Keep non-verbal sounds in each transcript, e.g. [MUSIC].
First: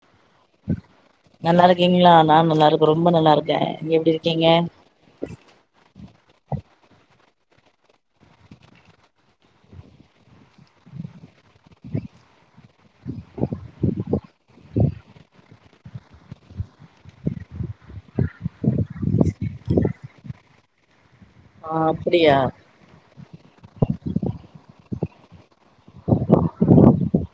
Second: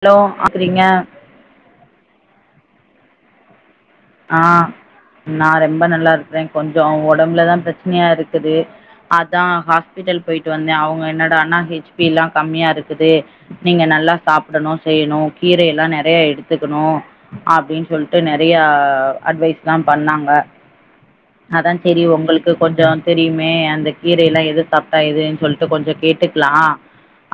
hello ஆக்குறீங்க நல்லா இருக்கீங்களா நான் நல்லா இருக் ரொம்ப நல்லா இருக்கேன் க் ஆ நா ரொம்ப நல்லா இருக்குறேன் கொஞ்சம் உடம்புல தான் பிரச்சனையாக இருக்குது அதான் ஹாஸ்பிட்டல் போயிட்டு வந்தேன் அவுங்க என்னடா ஆனா ஹெச்பிய எல்லாம் கம்மியா இருக்குது நீங்கள் நல்லா சாப்படணும் செய்யணும் கீரயெல்லாம் நெறையா எடுத்துக்கணும் அப்டின்னு சொல்லிட்டு நெறையா ய அட்வைஸ் தான் பண்ணாங்க ஆ அதான் சேரி அப்டியா உங்களுக்கு கொஞ்சோம் தெரியுமே அந்த கீர எல்லாம் எது தப்பா எதுன்னு சொல்லிட்டு கொஞ்சோம் கேட்டுக்கலாம்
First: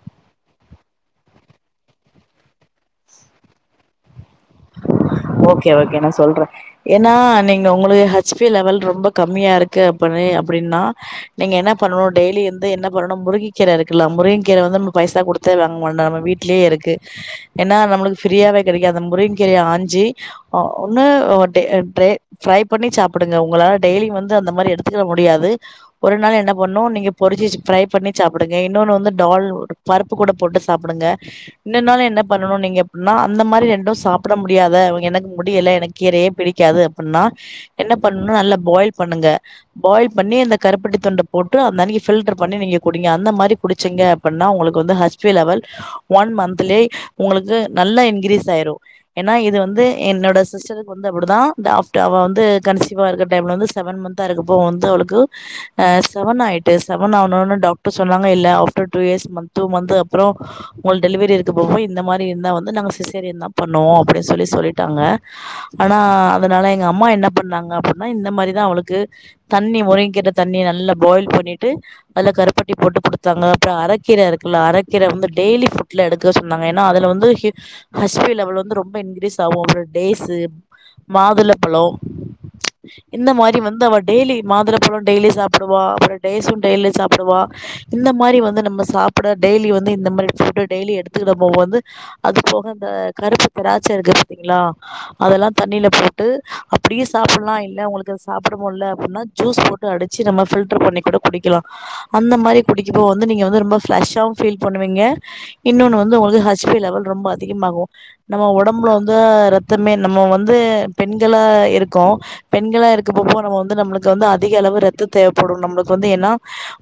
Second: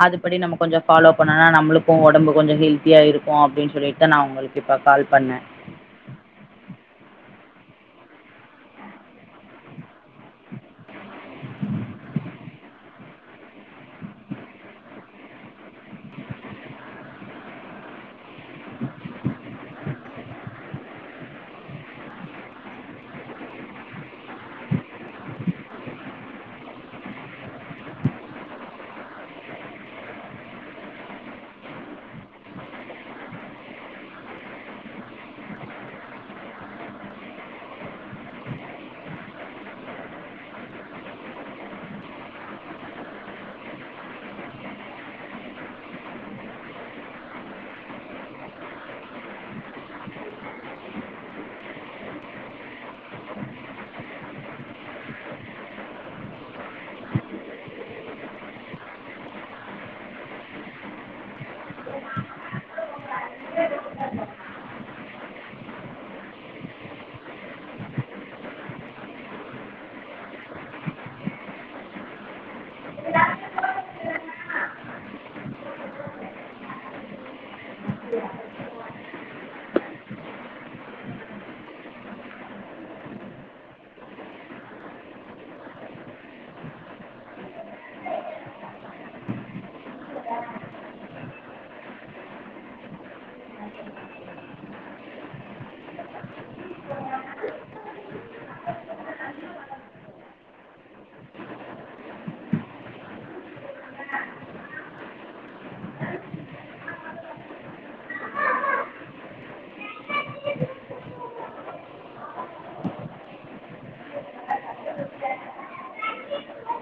அதுபடி நம்ம கொஞ்சோம் ஃபாலோ பண்ணனா நம்மளுக்கும் ஒடம்பு கொஞ்சம் ஹெல்தியா இருக்கும் அப்டின்னு சொல்லிட்டு தான் நான் உங்களுக்கு இப்ப கால் பண்ணே ஓகே ஓகே நான் சொல்றேன் ஏன்னா நீங்க உங்களுக்கு ஹெச்பி லெவல் ரொம்ப கம்மியா இருக்கு அப்பனு அப்டின்னா நீங்க என்ன பண்ணனும் டெய்லி வந்து என்ன பண்ணனும் முருங்கக்கீர இருக்குல முருங்க கீரை வந்து நம்ம பைசா கொடுத்தே வாங்க மா நம்ம வீட்லேயே இருக்கு ஏன்னா நம்மளுக்கு ஃப்ரியாவே கெடைக்கிது அந்த முருங்க கீரிய ஆஞ்சி ஒன்னு ஃபிரை பண்ணி சாப்படுங்க உங்களால டெய்லி வந்து அந்த மாரி எடுத்துக்க முடியாது ஒரு நாள் என்ன பண்ணும் நீங்க பொறிச்சு ஃபிரை பண்ணி சாப்படுங்க இன்னொன்னு வந்து டால் பருப்பு கூட போட்டு சாப்படுங்க இன்னொரு நால் என்ன பண்ணும் நீங்க எப்டினா அந்த மாரி ரெண்டும் சாப்பிட முடியாத எனக்கு முடியல எனக்கு கீரயே பிடிக்காது அப்டின்னா என்ன பண்ணும் நல்லா பாயில் பண்ணுங்க பாயில் பண்ணி இந்த கருப்பட்டி துண்ட போட்டு அந்த அன்னைக்கு ஃபில்டர் பண்ணி நீங்க குடிங்க அந்த மாரி குடிச்சீங்க அப்டின்னா உங்களுக்கு ஹ ச் பி லெவல் ஒன் மந்த்லே உங்களுக்கு நல்லா இன்கிரீஸ் ஆயுரும் ஏன்னா இது வந்து என்னோட சிஸ்டருக்கு வந்து அப்டிதான் ஆஃப்டர அவ வந்து கன்சீவா இருக்க டைம்ல வந்து செவன் மந்தா இருக்கப்போ வந்து அவளுக்கு செவன் ஆயிட்டு செவன் ஆவுணோன டாக்டர் சொன்னாங்க இல்ல after two years month two month அப்பறோம் உங்ளுக்கு டெலிவரி இருக்கப்போ இந்த மாரி இருந்தா வந்து நாங்க சிசேரியன் தான் பண்ணுவோம் அப்டின்னு சொல்லி சொல்லிட் சொல்லிட்டாங்க ஆனா அதனால எங்க அம்மா என்ன பண்ணாங்க அப்டின்னா இந்த மாரிதான் அவளுக்கு தண்ணி முருங்கக்கீர தண்ணி நல்ல பாயில் பண்ணிட்டு அதுல கருப்பட்டி போட்டு குடுத்தாங்க அப்புறோம் அரக்கீர இருக்குல அரக்கீர வந்து டெய்லி் ஃபுட்ல எடுத்துக்க சொன்னாங்க ஏன்னா அதுல வந்து ஹச்பி லவல் வந்து ரொம்ப இன்கிரீஸ் தா வோரு டேட்ஸ் மாதுளப்பழம் இந்த மாரி வந்து அவ டெய்லி மாதுளப்பழம் டெய்லி சாப்படுவா அப்பறம் டேட்ஸு டெய்லி சாப்படுவா இந்த மாரி வந்து நம்ம சாப்பட டெய்லி வந்து இந்த மாரி டெய்லி எடுத்துக்கிட போது வந்து அது போக இந்த கருப்பு திராச்ச இருக்குது இருக்குங்லா அதெல்லாம் தண்ணில போட்டு அப்டியே சாப்படலாம் இல்ல உங்களுக்கு சாப்பட மோடில அப்டின்னா ஜூஸ் போட்டு அடிச்சு நம்ம பண்ணி கூட குடிக்கலாம் அந்த மாரி குடிக்கப்போ வந்துஃபிளஸாவு ஃபீல் பண்ணுவீங்க இன்னொன்னு வந்து உங்களுக்கு ஹச்பி வல் ரொம்ப அதிகமாகும் நம்ம உடம்புல வந்து ரத்தமே நம்ம வந்து பெண்களா இருக்கோம் பெண்களா இருக்கப்போ நம்ம வந்து நம்மளுக்கு வந்து அதிக அளவு ரத்தோ தேவைப்படும் நம்ம வந்து ஏன்னா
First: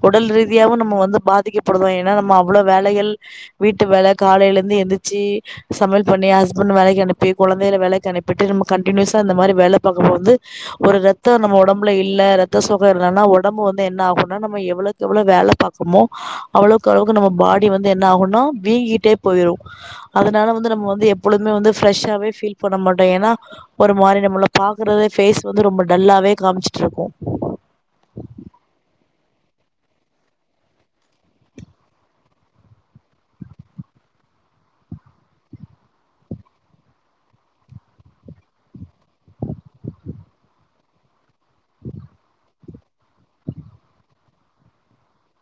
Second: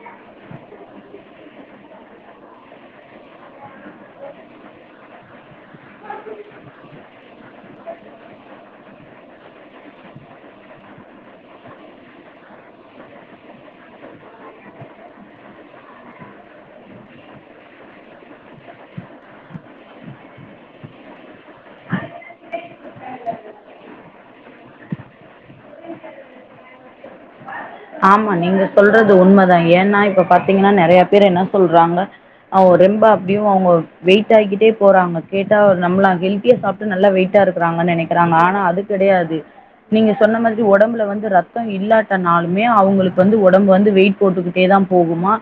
உடல் ரீதியாவும் நம்ம வந்து பாதிக்கப்படுவோம் ஏன்னா நம்ம அவ்ளோ வேலைகள் வீட்டு வேல காலயில இருந்து எந்திரச்சு சமையல் பண்ணி ஹஸ்பண்ட் வேலக்கி அனுப்பி ய் கெழந்தைல வேலக்கி அனுப்பிட்டு நம்ம கண்டினியூசா இந்த மாரி வேல பாக்கும்போது வந்து ஒரு ரத்தம் நம்ம உடம்புல இல்ல ரத்த சோக இல்லன்னா உடம்பு வந்து என்ன ஆகும்னா நம்ம எவ்ளோக்கு எவ்ளோ வேல பாக்குரோமோ அவ்ளோக்கு அளவுக்கு நம்ம பாடி வந்து என்ன ஆகும்னா வீங்கிட்டே போயிரும் அதனால வந்து நம்ம வந்து எப்பொழுமே வந்து ஃப்ரெஷ்ஷாவவே ஃபீல் பண்ண மாட்டோம் ஏன்னா ஒரு மாரி நம்மள பாக்கறத ஃபேஸ் வந்து ரொம்ப டல்லாவே காமிச்சுட்டு இருப்போம் ஆமா நீங்க சொல்றது உண்மதான் ஏன்னா இப்ப பாத்தீங்கன்னா நெறைய பேர் என்ன சொல்றாங்க அவங்க ரொம்ப அப்டியும் அவங்க வெயிட் ஆக்கிட்டே போறாங்க கேட்டா நம்மளாம் ஹெல்த்தியா சாப்பட்டு நல்லா வெயிட்டா இருக்கிறாங்கன்னு நெனைக்கிறாங்க ஆனா அது கெடையாது நீங்க சொன்ன மாரி உடம்புல வந்து ரத்தம் இல்லாட்டனாலு அவங்களுக்கு வந்து உடம்பு வந்து வெயிட் போட்டுக்கிட்டே தான் போகுமா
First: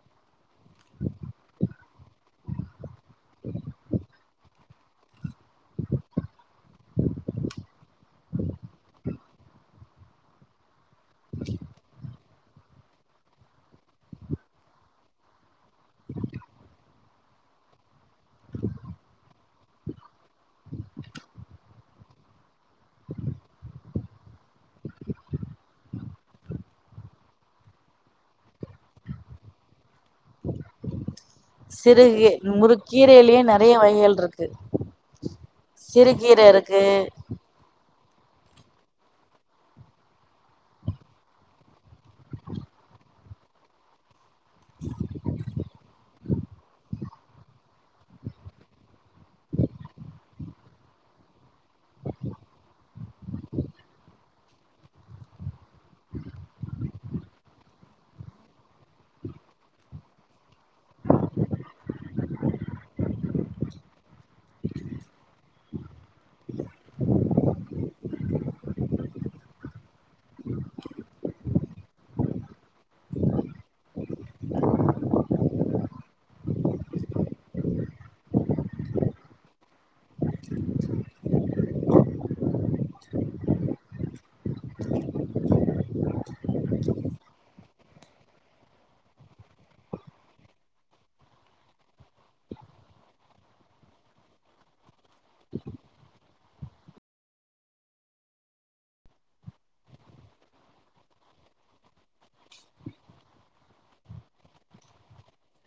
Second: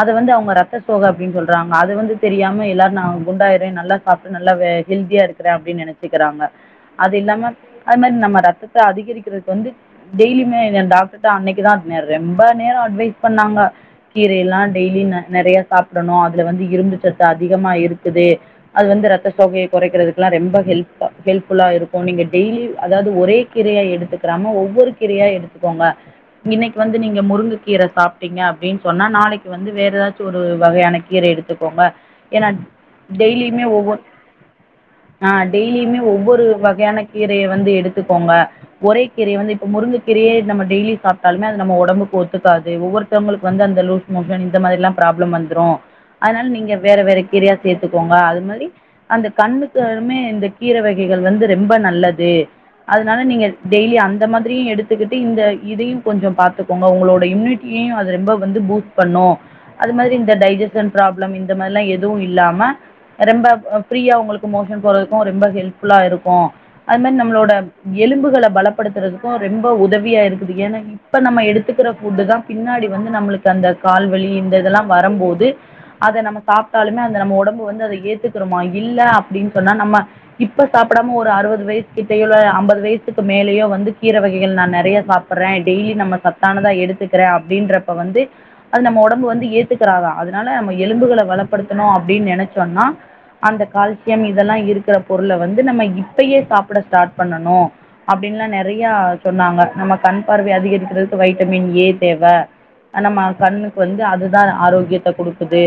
அத வந்து அவங்க ரத்த சோக அப்டின்னு சொல்றாங்க அது வந்து தெரியாம எல்லா நான் குண்டாயிறேன் நல்லா சாப்பிட் நல்லவே ஹெல்தியா இருக்கிறேன் அப்டினு நினைச்சுக்குறாங்க அது இல்லாம அது மாரி நம்ம ரத்தத்த அதிகரிக்கிறதுக்து வந்து டெய்லி மே டாக் தா அண்ணைக்குதான் நெறைய ரொம்ப நேரோம் அட்வைஸ் பண்ணாங்க கீர எல்லாம் டெய்லி நெறைய சாப்படணும் அதுல வந்து இரும்பு சத்து இது அதிகமா இருக்கு இது அது வந்து ரத்த தொப்பய கொறைக்கிறதுக்குலாம் ரொம்ப ஹெல்ப் ஹெல்ப் ஃபுல்லா இருக்கும் நீங்க டெய்லி அதாவது ஒரே கீரயா எடுத்துக்கிறாம ஒவ்வொரு கீரயா எடுத்துக்கோங்க இன்னைக்கு வந்து நீங்க முருங்க கீர சாப்பட்டீங்க அப்டின்னு சொன்னா நாளக்கி வந்து வேற ஏதாச்சும் ஒரு வகையான கீர கீர எடுத்துக்கோங்க சிறுகீ ஏன்னா முறுக்கீரையிலயே டெய்லியுமே நெறைய ஒவ்வொரு வகைகள் இருக்கு ஆ டெய்லியுமே சிறுகீர ஒவ்வொரு இருக்கு வகையான கீரய வந்து எடுத்து எடுத்துகோங்க ஒரே கீரய வந்து இப்ப முருங்க கீரயே நம்ம டெய்லி சாப்பட்டாலுமே அது நம்ம ஒடம்புக்கு ஒத்துக்காது ஒவ்வருத்தவங்களுக்கு வந்து அந்தலூ மோசன் இந்த மாரிலாம் ப்ராப்ளம் வந்துரும் அதனால நீங்க வேற வேற கீரயா சேத்துக்கோங்க அது மாரி அந்த கண்ணுக்குலாமே இந்த கீர வகைகள் வந்து ரெம்ப நல்லது அதனால நீங்க டெய்லி அந்த மாதிரி கீர எடுத்துக்கிட்டு இந்த இதயும் கொஞ்சோம் பாத்துக்கோங்க உங்களோட இம்யூனிட்டியையும் அது ரொம்ப வந்து பூஸ்ட் பண்ணும் அது மாரி இந்த டைஜசன் ப்ராப்ளம் இந்த மாதிரிலாம் எதுவும் இல்லாம ரெம்ப ஃப்ரீயா உங்களுக்கு மோஷன் போறதுக்கும் ரொம்ப ஹெல்ப்ஃபுல்லா இருக்கும் அது மாரி நம்மளோட எலும்புகள பலப்படுத்துறதுக்கும் ரெம்ப உதவியா இருக்கு இப்ப நம்ம எடுத்துக்கிற ஃபுட்டு தான் பின்னாடி வந்து நம்மளுக்கு அந்த கால்வலி இந்த இதெல்லாம் வரும்போது அத நம்ம சாப்பட்டாலுமே அந்த நம்ம உடம்பு வந்து அத ஏத்துக்கிறோமா இல்ல அப்டின்னு சொன்னா நம்ம இப்ப சாப்படாம ஒரு அறுபது வயசு கிட்டோ ஐம்பது வயசுக்கு மேலயோ வந்து கீர வகைகள் நான் நெறைய சாப்ப சப்றேன் டெய்லி நம்ம சத்தானதா எடுத்துக்கிறேன் அப்டின்றப்ப வந்து அது நம்ம ஒடம்பு வந்து ஏத்துக்கிறாதா அதனால நம்ம எலும்புகள வளப்படுத்தணும் அப்டின்னு நினைச்சோன்னா அந்த கால்சியம் இதெல்லாம் இருக்கிற பொருள வந்து நம்ம இப்பயே சாப்பிட ஸ்டார்ட் பண்ணணும் அப்படின்னுலாம் நெறைய சொன்னாங்க நம்ம கண் பார்வை அதிகரிக்கிறதுக்கு வைட்டமின் ஏ தேவ நம்ம கண்ணுக்கு வந்து அதுதான் ஆரோக்கியத்த குடுக்குது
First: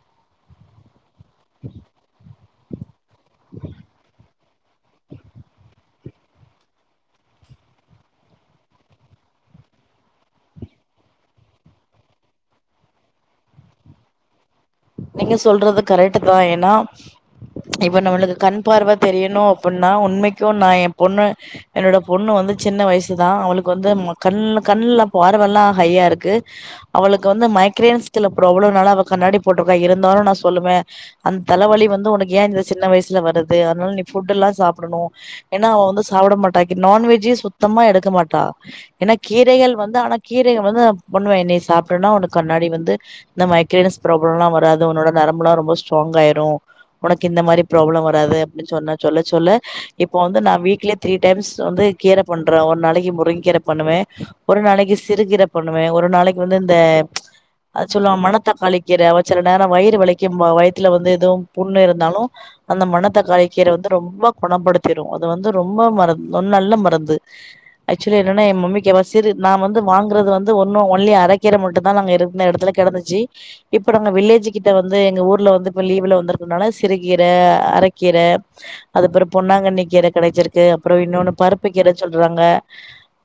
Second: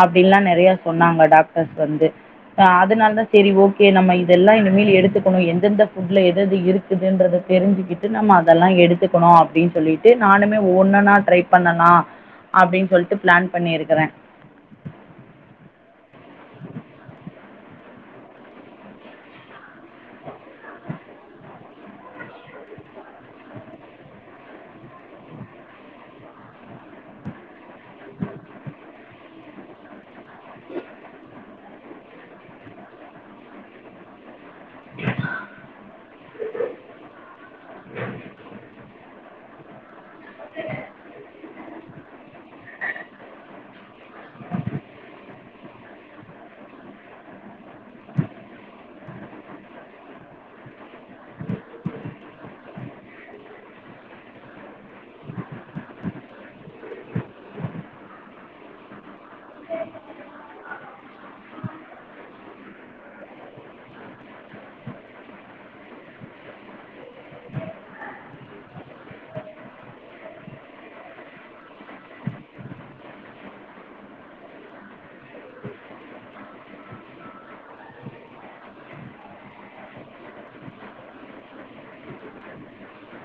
அப்டின்லாம் நெறைய சொன்னாங்க டாக்டர்ஸ் வந்துஹ அதனால தான் செரியா ஓகே நம்ம இதெல்லாம் இனிமேல் எடுத்துக்கணும் எந்தெந்த ஃப்ட்ல எதது இருக்குதுன்றத தெரிஞ்சுக்கிட்டு நம்ம எதல்லாம் எடுத்துக்கணும் அப்டின்னு சொல்லிட்டு நானுமே ஒன்னனா டரை பண்ணலாம் அப்டின்னு சொல்லிட்டு பிளான் பண்ணிருக்கறேன் நீங்க சொல்றது கரெக்ட் தான் ஏன்னா இப்ப நம்மளுக்கு கண் பார்வ தெரியணும் அப்டின்னா உண்மைக்கு என்னிக்கோ நாயென் பொண்ண என்னோட பொண்ணு வந்து சின்ன வயசு தான் அவளுக்கு வந்து கண் கண்ணல பார்வெல்லாம் ஹையா இருக்கு அவளுக்கு வந்து மைக்ரன்ஸ்கல ப்ராப்ளம்நால அவ கண்ணாடி போட்டிருக்கா இருந்தாலும் நான் சொல்லுவன் அந்த தலைவழி வந்து என் சின்ன வயசுல வருது அதனால நீ புட்லாம் சாப்படணும் ஏன்னா அவ வந்து சாப்பட மாட்டா நானவெஜ்ஜு சுத்தமா எடுக்க மாட்டா ஏன்னா கீரகள் வந்து [INAUDIBLE] கீரகள் வந்து பொண்ணகன்னி சாப்பட்டனா உனக்கு கன்னாடி வந்து இந்த மைக்ரன்ஸ் அதலாம் வராது உன்னோட நரம்புல ரொம்ப ஸ்ட்ராங் ஆயிறும் உனக்கு இந்த மாறி ப்ராப்ளம் வராது சொன்ன சொல்லல இப்ப வந்து நான் வீக்லி த்ரீ டைம்ஸ் கீரை பண்றேன் ஒரு நாளைக்கு முருங்கைக்கீரை பண்ணுவேன் ஒரு நாளைக்கு சிறுகீரை பண்ணுவேன் ஒரு நாளைக்கு இந்த சொலுவோல மனதக்காலி கீர சில நேரம் வயிறு வலிக்கும் வயிறத்துல வந்து எதுவும் புண்ணு இருந்தாலும் அந்த மண தக்காளி கீர வந்து ரொம்ப குணப்படுத்திடும் அது வந்து ரொம்ப மருந்து நல்ல மருந்து ஆக்சுவலி என்னன்னா என் மம்க்கு ச நான் வந்து வாங்குறது வந்து ஒன்னும் ஒன்லி அரக்கீர மட்டும் தான் நாங்க இருந்த இடத்துல கிடந்துச்சு இப்ப நாங்க வில்லேஜ் கிட்ட வந்து எங்க ஊர்ல வந்து இப்ப லீவ்ல வந்திருக்கோனால சிறுகீர அரைக்கீர அதுப்பறம் பொன்னாங்கண்ணி கீர கெடைச்சிருக்கு அப்பறம் இன்னொன்னு பருப்பு கீர சொல்றாங்க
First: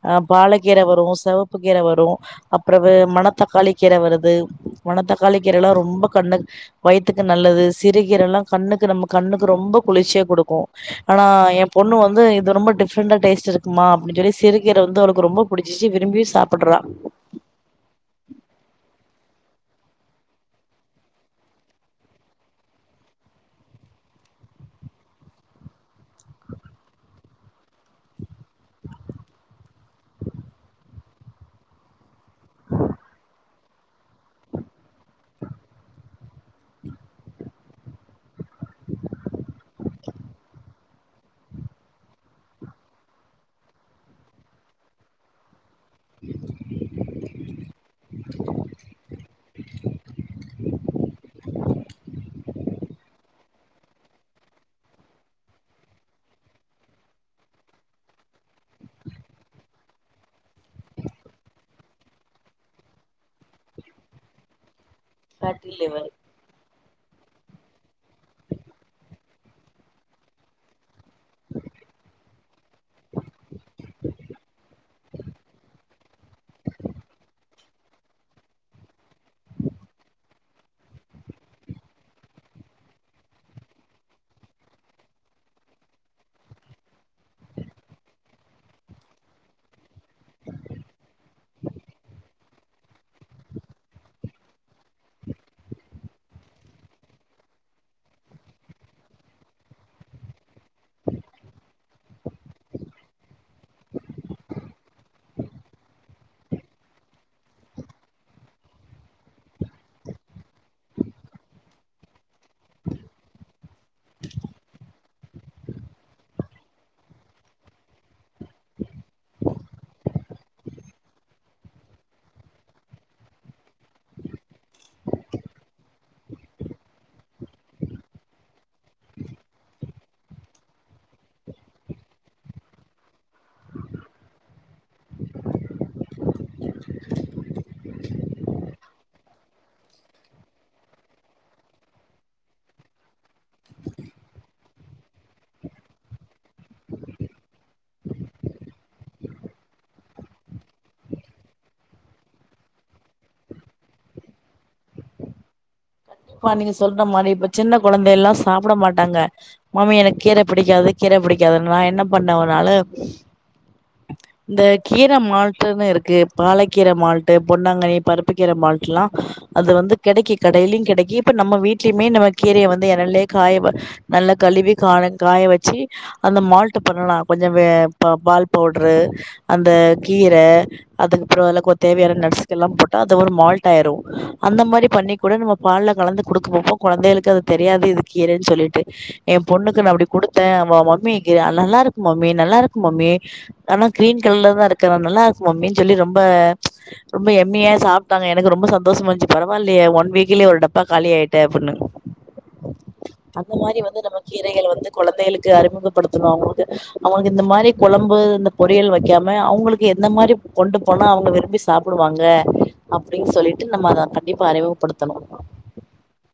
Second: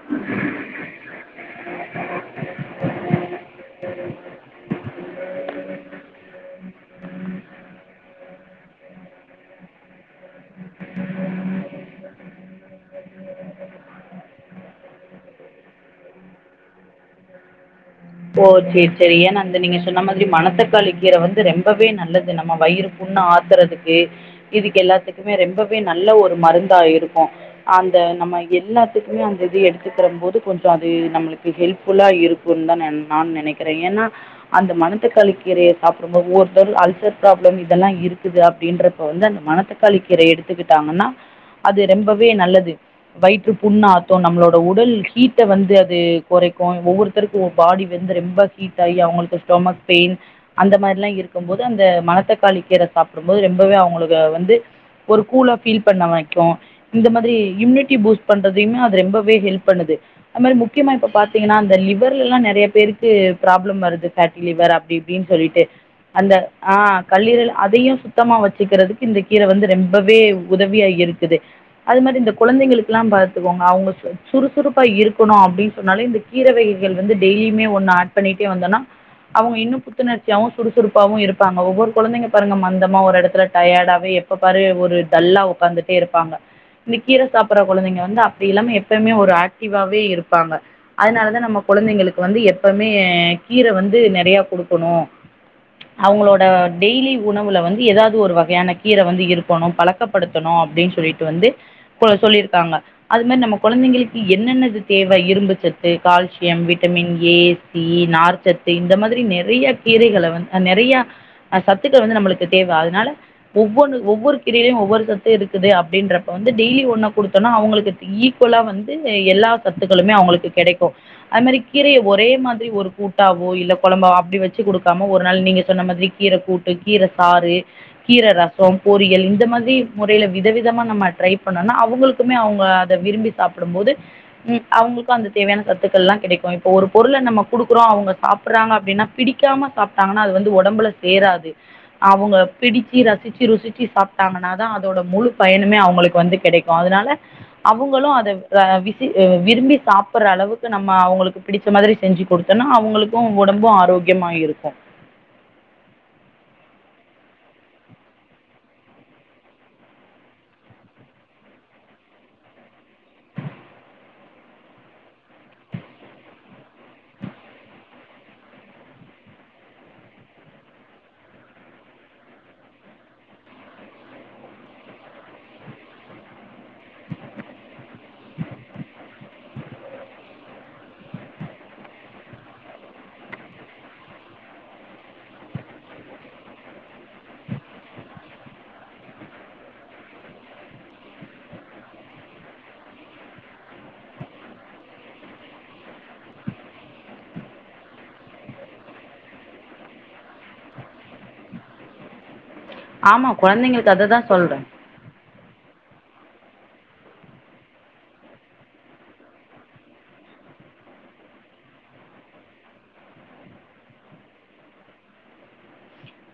ஆஹ் பாலக்கீர வரும் செவப்பு கீர வரும் அப்பறம் மணத்தக்காளி கீர வருது மணத்த தக்காளி கீர எல்லாம் ரொம்ப கண்ணு வயிறத்துக்கு நல்லது சிறுகீர எல்லாம் கண்ணுக்கு நம்ம கண்ணுக்கு ரொம்ப குளிச்சியே கொடுக்கும் ஆனா என் பொண்ணு வந்து இது ரொம்ப டிஃப்ரெண்டா டேஸ்ட் இருக்குமா அப்டின்னு சொல்லி சிறுகீர வந்து அவளுக்கு ரொம்ப குடிச்சிச்சு விரும்பி சாப்படுறா ஓ செரி செரி ஏன்னா அந்த நீங்க சொன்ன மாரி மனத்தக்காளி கீர வந்து ரொம்பவே நல்லது நம்ம வயிறு புண்ணு ஆத்துறதுக்கு இதுக்கு எல்லாத்துக்குமே ரெம்பவே நல்ல ஒரு மருந்த ஆ இருக்கும் அந்த நம்ம எல்லாத்துக்குமே அந்த இது எடுத்துக்கிற போது கொஞ்சம் அது நம்மளுக்கு ஹெல்ப்புல்லா இருக்கும் தான் நன் நான் நினைக்கிறேன் ஏன்னா அந்த மணத்தக்காளி கீரயை சாப்பிடும்போது ஒவ்வொருத்தரு அல்சர் ப்ராப்ளம் இதெல்லாம் இருக்குது அப்டின்றப்ப வந்து அந்த மணத்தக்காளி கீர எடுத்துக்கிட்டாங்கன்னா அது ரொம்பவே நல்லது வயிற்று புண்ணாத்தும் நம்மளோட உடல் ஹீட்ட வந்து ந்து குறைக்கும் ஒவ்வொருத்தருக்கும் ஒரு பாடி வந்து ரொம்ப ஹீட் ஆகி அவங்களுக்கு ஸ்டோமக் பெயின் அந்த மாரிலாம் இருக்கும்போது அந்த மணத்தக்காளி கீர சாப்படும் போது ரொம்ப அவங்க வந்து ஒரு கூலா பீல் பண்ண வக்கும் இந்த மாரி இம்யூனி போஸ்ட் பண்றதுே ரொம்பவே ஹெல்ப் பண்ணுது மா முக்கியமா இத்தீங்கன்னா லிவர் எல்லாம் நைய பேருக்கு ப்ராப்ளம் வருது பேட்டி லிவர் அப்படி அப்டின்னு சொல்லிட்டு ஃபேட்டி லிவர் அந்த ஆ கல்லீரல் அதயும் சுத்தமா வச்சுக்கிறதுக்கு இந்த கீர வந்து ரொம்பவே உதவியா இருக்கு அது மாரி இந்த கெழந்தைகளுக்குகெல்லாம் பாத்தக்கோங்க அவங்க சுறுசுறுப்பா இருக்கணும் அப்டின்னு சொன்னாலே இந்த கீர வகைகள் வந்து டெய்லி [INAUDIBLE] இன்னும் புத்துணர்ச்சிய சுறுசுறுப்பாவும் இருப்பாங்க ஒவ்வொரு கெழந்தை பாருங்க மந்தமா ஒரு இடத்துல டயர்ட் எப்ப பாரு டல்லா உகாந்துட்டே இருப்பாங்க இந்த கீர சாப்படுற கெழந்தைங்க வந்து அப்டி இல்லாம எப்மே ஆக்டிவ் அ இருப்பாங்க அதனாலதான் நம்ம கெழந்தைங்களுக்கு வந்து எப்வுமே கீர வந்து நெறைய கொடுக்கணும் அவங்களோட டெய்லி உணவுல வந்து ஏதாவது ஒரு வகையான கீர வந்து இருக்கணும் பழக்கப்படுத்தணும் அப்டின்னு சொல்லிட்டு வந்து சொல்லியிருக்காங்க அது மாரி நம்ம கெழந்தைங்களுக்கு என்னென்னது தேவை இரும்பு சத்து கால்சியம் விட்டமின் ஏ பீ நார்ச்சத்து இந்த மாரி நெறைய கீரகளை வந்து நெறைய ஆ இசத்துக்களை வந்து நம்மளுக்கு தேவை அதனால ஒவ்வொன்னு ஒவ்வொரு கீரயிலயும் ஒவ்வொரு சத்து இருக்குது அப்டின்றப்ப வந்து டெய்லி ஒண்ணு கொடுத்தோம்னா அவங்களுக்கு ஈக்குவலா வந்து எல்லா சத்துக்களுமே அவங்களுக்கு கெடைக்கும் அதே மாரி கீரய ஒரே மாரி ஒரு கூட்டாவோ இல்ல குழம்பாவோ அப்டி வச்சு குடுக்காம ஒரு நாள் நீங்க சொன்ன மாரி கீர கூட்டு கீர சாறு கீர ரசம் பொரியல் இந்த மாரி முறையில விதவிதமா நம்ம ட்ரை பண்ணோம்னா அவங்களுக்குமே அவங்க அத விரும்பி சாப்படும் போது அவங்களுக்கு அந்த தேவையான சத்துக்கள் எல்லாம் கெடைக்கும் இப்ப ஒரு பொருள நம்ம கொடுக்குறோம் அவங்க சாப்படறாங்க அப்டின்னா பிடிக்காம சாப்பட்டாங்கன்னா அது வந்து உடம்பல சேராது அவங்க பிடிச்சு ரசிச்சு ருசிச்சு சாப்பட்டாங்கன்னா தான் அதோட முழு பயணமே அவங்களுக்கு வந்து கெடைக்கும் அதனால அவங்களும் அதை விசி விரும்பி சாப்படுற அளவுக்கு நம்ம அவங்களுக்கு பிடிச்ச மாரி செஞ்சு கொடுத்தோனா அவங்களுக்கும் உடம்பும் ஆரோக்கியம இருக்கும் இப்ப நீங்க சொல்ற மாரி இப்ப சின்ன கெழந்தை எல்லாம் சாப்பட மாட்டாங்க மாமி எனக்கு கீர பிடிக்காது கீர பிடிக்காதுன்ன நான என்ன பண்ணனால இந்த கீர மால்ட்டுன்னு இருக்கு பாலக்கீர மால்ட்டு பொன்னாங்கனி பருப்பு கீர மால்ட் எல்லாம் அது வந்து கெடைக்க கடயிலயும் கெடைக்க இப்ப நம்ம வீட்லயுமே நம்ம கீரய வந்து என்னல்லயே காய நல்லா கழுவி கா காய வச்சு அந்த மால்ட் பண்ணலாம் கொஞ்சம் பால் பவுட்ரு அந்த கீர அதுக்கப்பறம் அதல்லாம் தேவையான நடஸு்க எல்லாம் போட்டா அது ஒரு மால்ட் ஆயிடும் அந்த மாரி பண்ணி கூட நம்ம பால்ல கலந்து கொடுக்க போப்போ குழந்தைகளுக்கு அது தெரியாது இது கீறன்னு சொல்லிட்டு என் பொண்ணுக்கு நான் அப்படி கொடுத்தேன் மம்மி நல்லா இருக்கும் மம்மி நல்லா இருக்கும் மம்மி ஆனா கிரீன் கலர்லதான் இருக்க நல்லா இருக்கும் மம்னு சொல்லி ரொம்ப ரொம்ப எம்மையா சாப்பிட்டாங்க எனக்கு ரொம்ப சந்தோஷம் இருந்துச்சு பரவாில்லைய ஒன் வீக்லயே ஒரு இப்பா கால ஆயிட்டே அப்படின்ண்ணனு ஆமாம் அந்த மாரி குழந்தைங்களுக்கு வந்து அதை நம்ம தான் சொல்கிறேன் கீரகள் வந்து கெழந்தைகளுக்கு அறிமுகம் ப்படுத்தணும் அவங்களுக்கு அவங்களுக்கு இந்த மாரி குழம்பு இந்த பொரியல் வைக்காம அவங்களுக்கு எந்த மாரி கொண்டு போனா அவங்க விரும்பி சாப்படுவாங்க அப்டின்னு சொல்லிட்டு நம்ம அத கண்டிப்பா அறிமுகப்படுத்தணும்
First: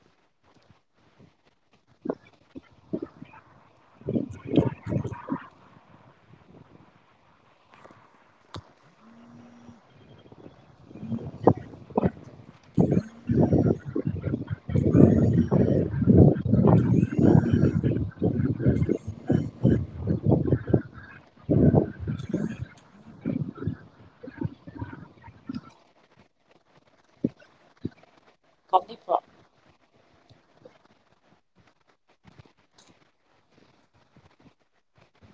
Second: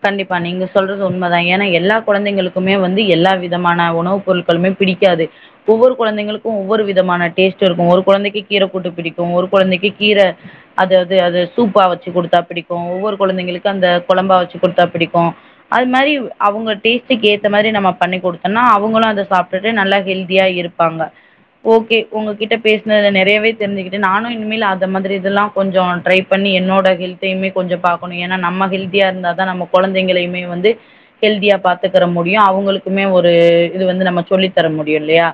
கண்டிப்பா நீங்க சொல்றது உண்மதான் ஏன்னா எல்லா கெழந்தைகளுக்குமே வந்து எல்லா விதமான உணவுப் பொருட்களுமே பிடிக்காது ஒவ்வொரு கெழந்தைகளுக்கும் ஒவ்வொரு விதமான டேஸ்ட் இருக்கும் ஒரு கெழந்தைக்கு கீர கூட்டு பிடிக்கும் ஒரு கெழந்தைக்கு கீரை அதாவது அது சூப்பாக வச்சு கொடுத்தா பிடிக்கும் ஒவ்வொரு கெழந்தைங்களுக்கும் அந்த குழம்பா வச்சு கொடுத்தா பிடிக்கும் அது மாரி அவங்க டெஸ்டிக்கு ஏத மாரி நம்ம பண்ணிடுத்தோம்னா அவங்களும் அத சாப்பட்டு நல்லா ஹெல்தியா இருப்பாங்க ஓகே உங்ககிட்ட பேசினது நெறையவே தெரிஞ்சுக்கிட்டு நானும் இனிமேல் அந்த மாரி இதெல்லாம் கொஞ்சம் ட்ரை பண்ணி என்னோட ஹெல்த்தையும் கொஞ்சம் [UNINTELLIGIBLE] ஏன்னா நம்ப ஹெல்தியா கண்டிப்பா இருந்தா நம்ம கொழந்தைங்களையுமே வந்து ஹெல்தியா பாத்துக்கற முடியும் அவங்களுக்குமே ஒரு இது வந்து நம்ம சொல்லி தர முடியும் இல்லயா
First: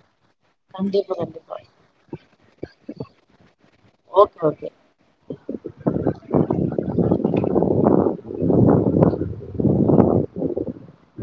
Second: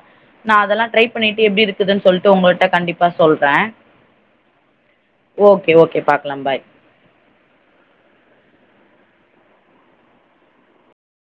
நா அதெல்லா ட்ரை கண்டிப்பா பண்ணிட்டு கண்டிப்பா எப்டி இருக்குதுன்னு சொல்ட்டு உங்கள்ட்ட கண்டிப்பா சொல்றே ஓகே ஓகே ஓகே ஓகே பாக்கலா பாய்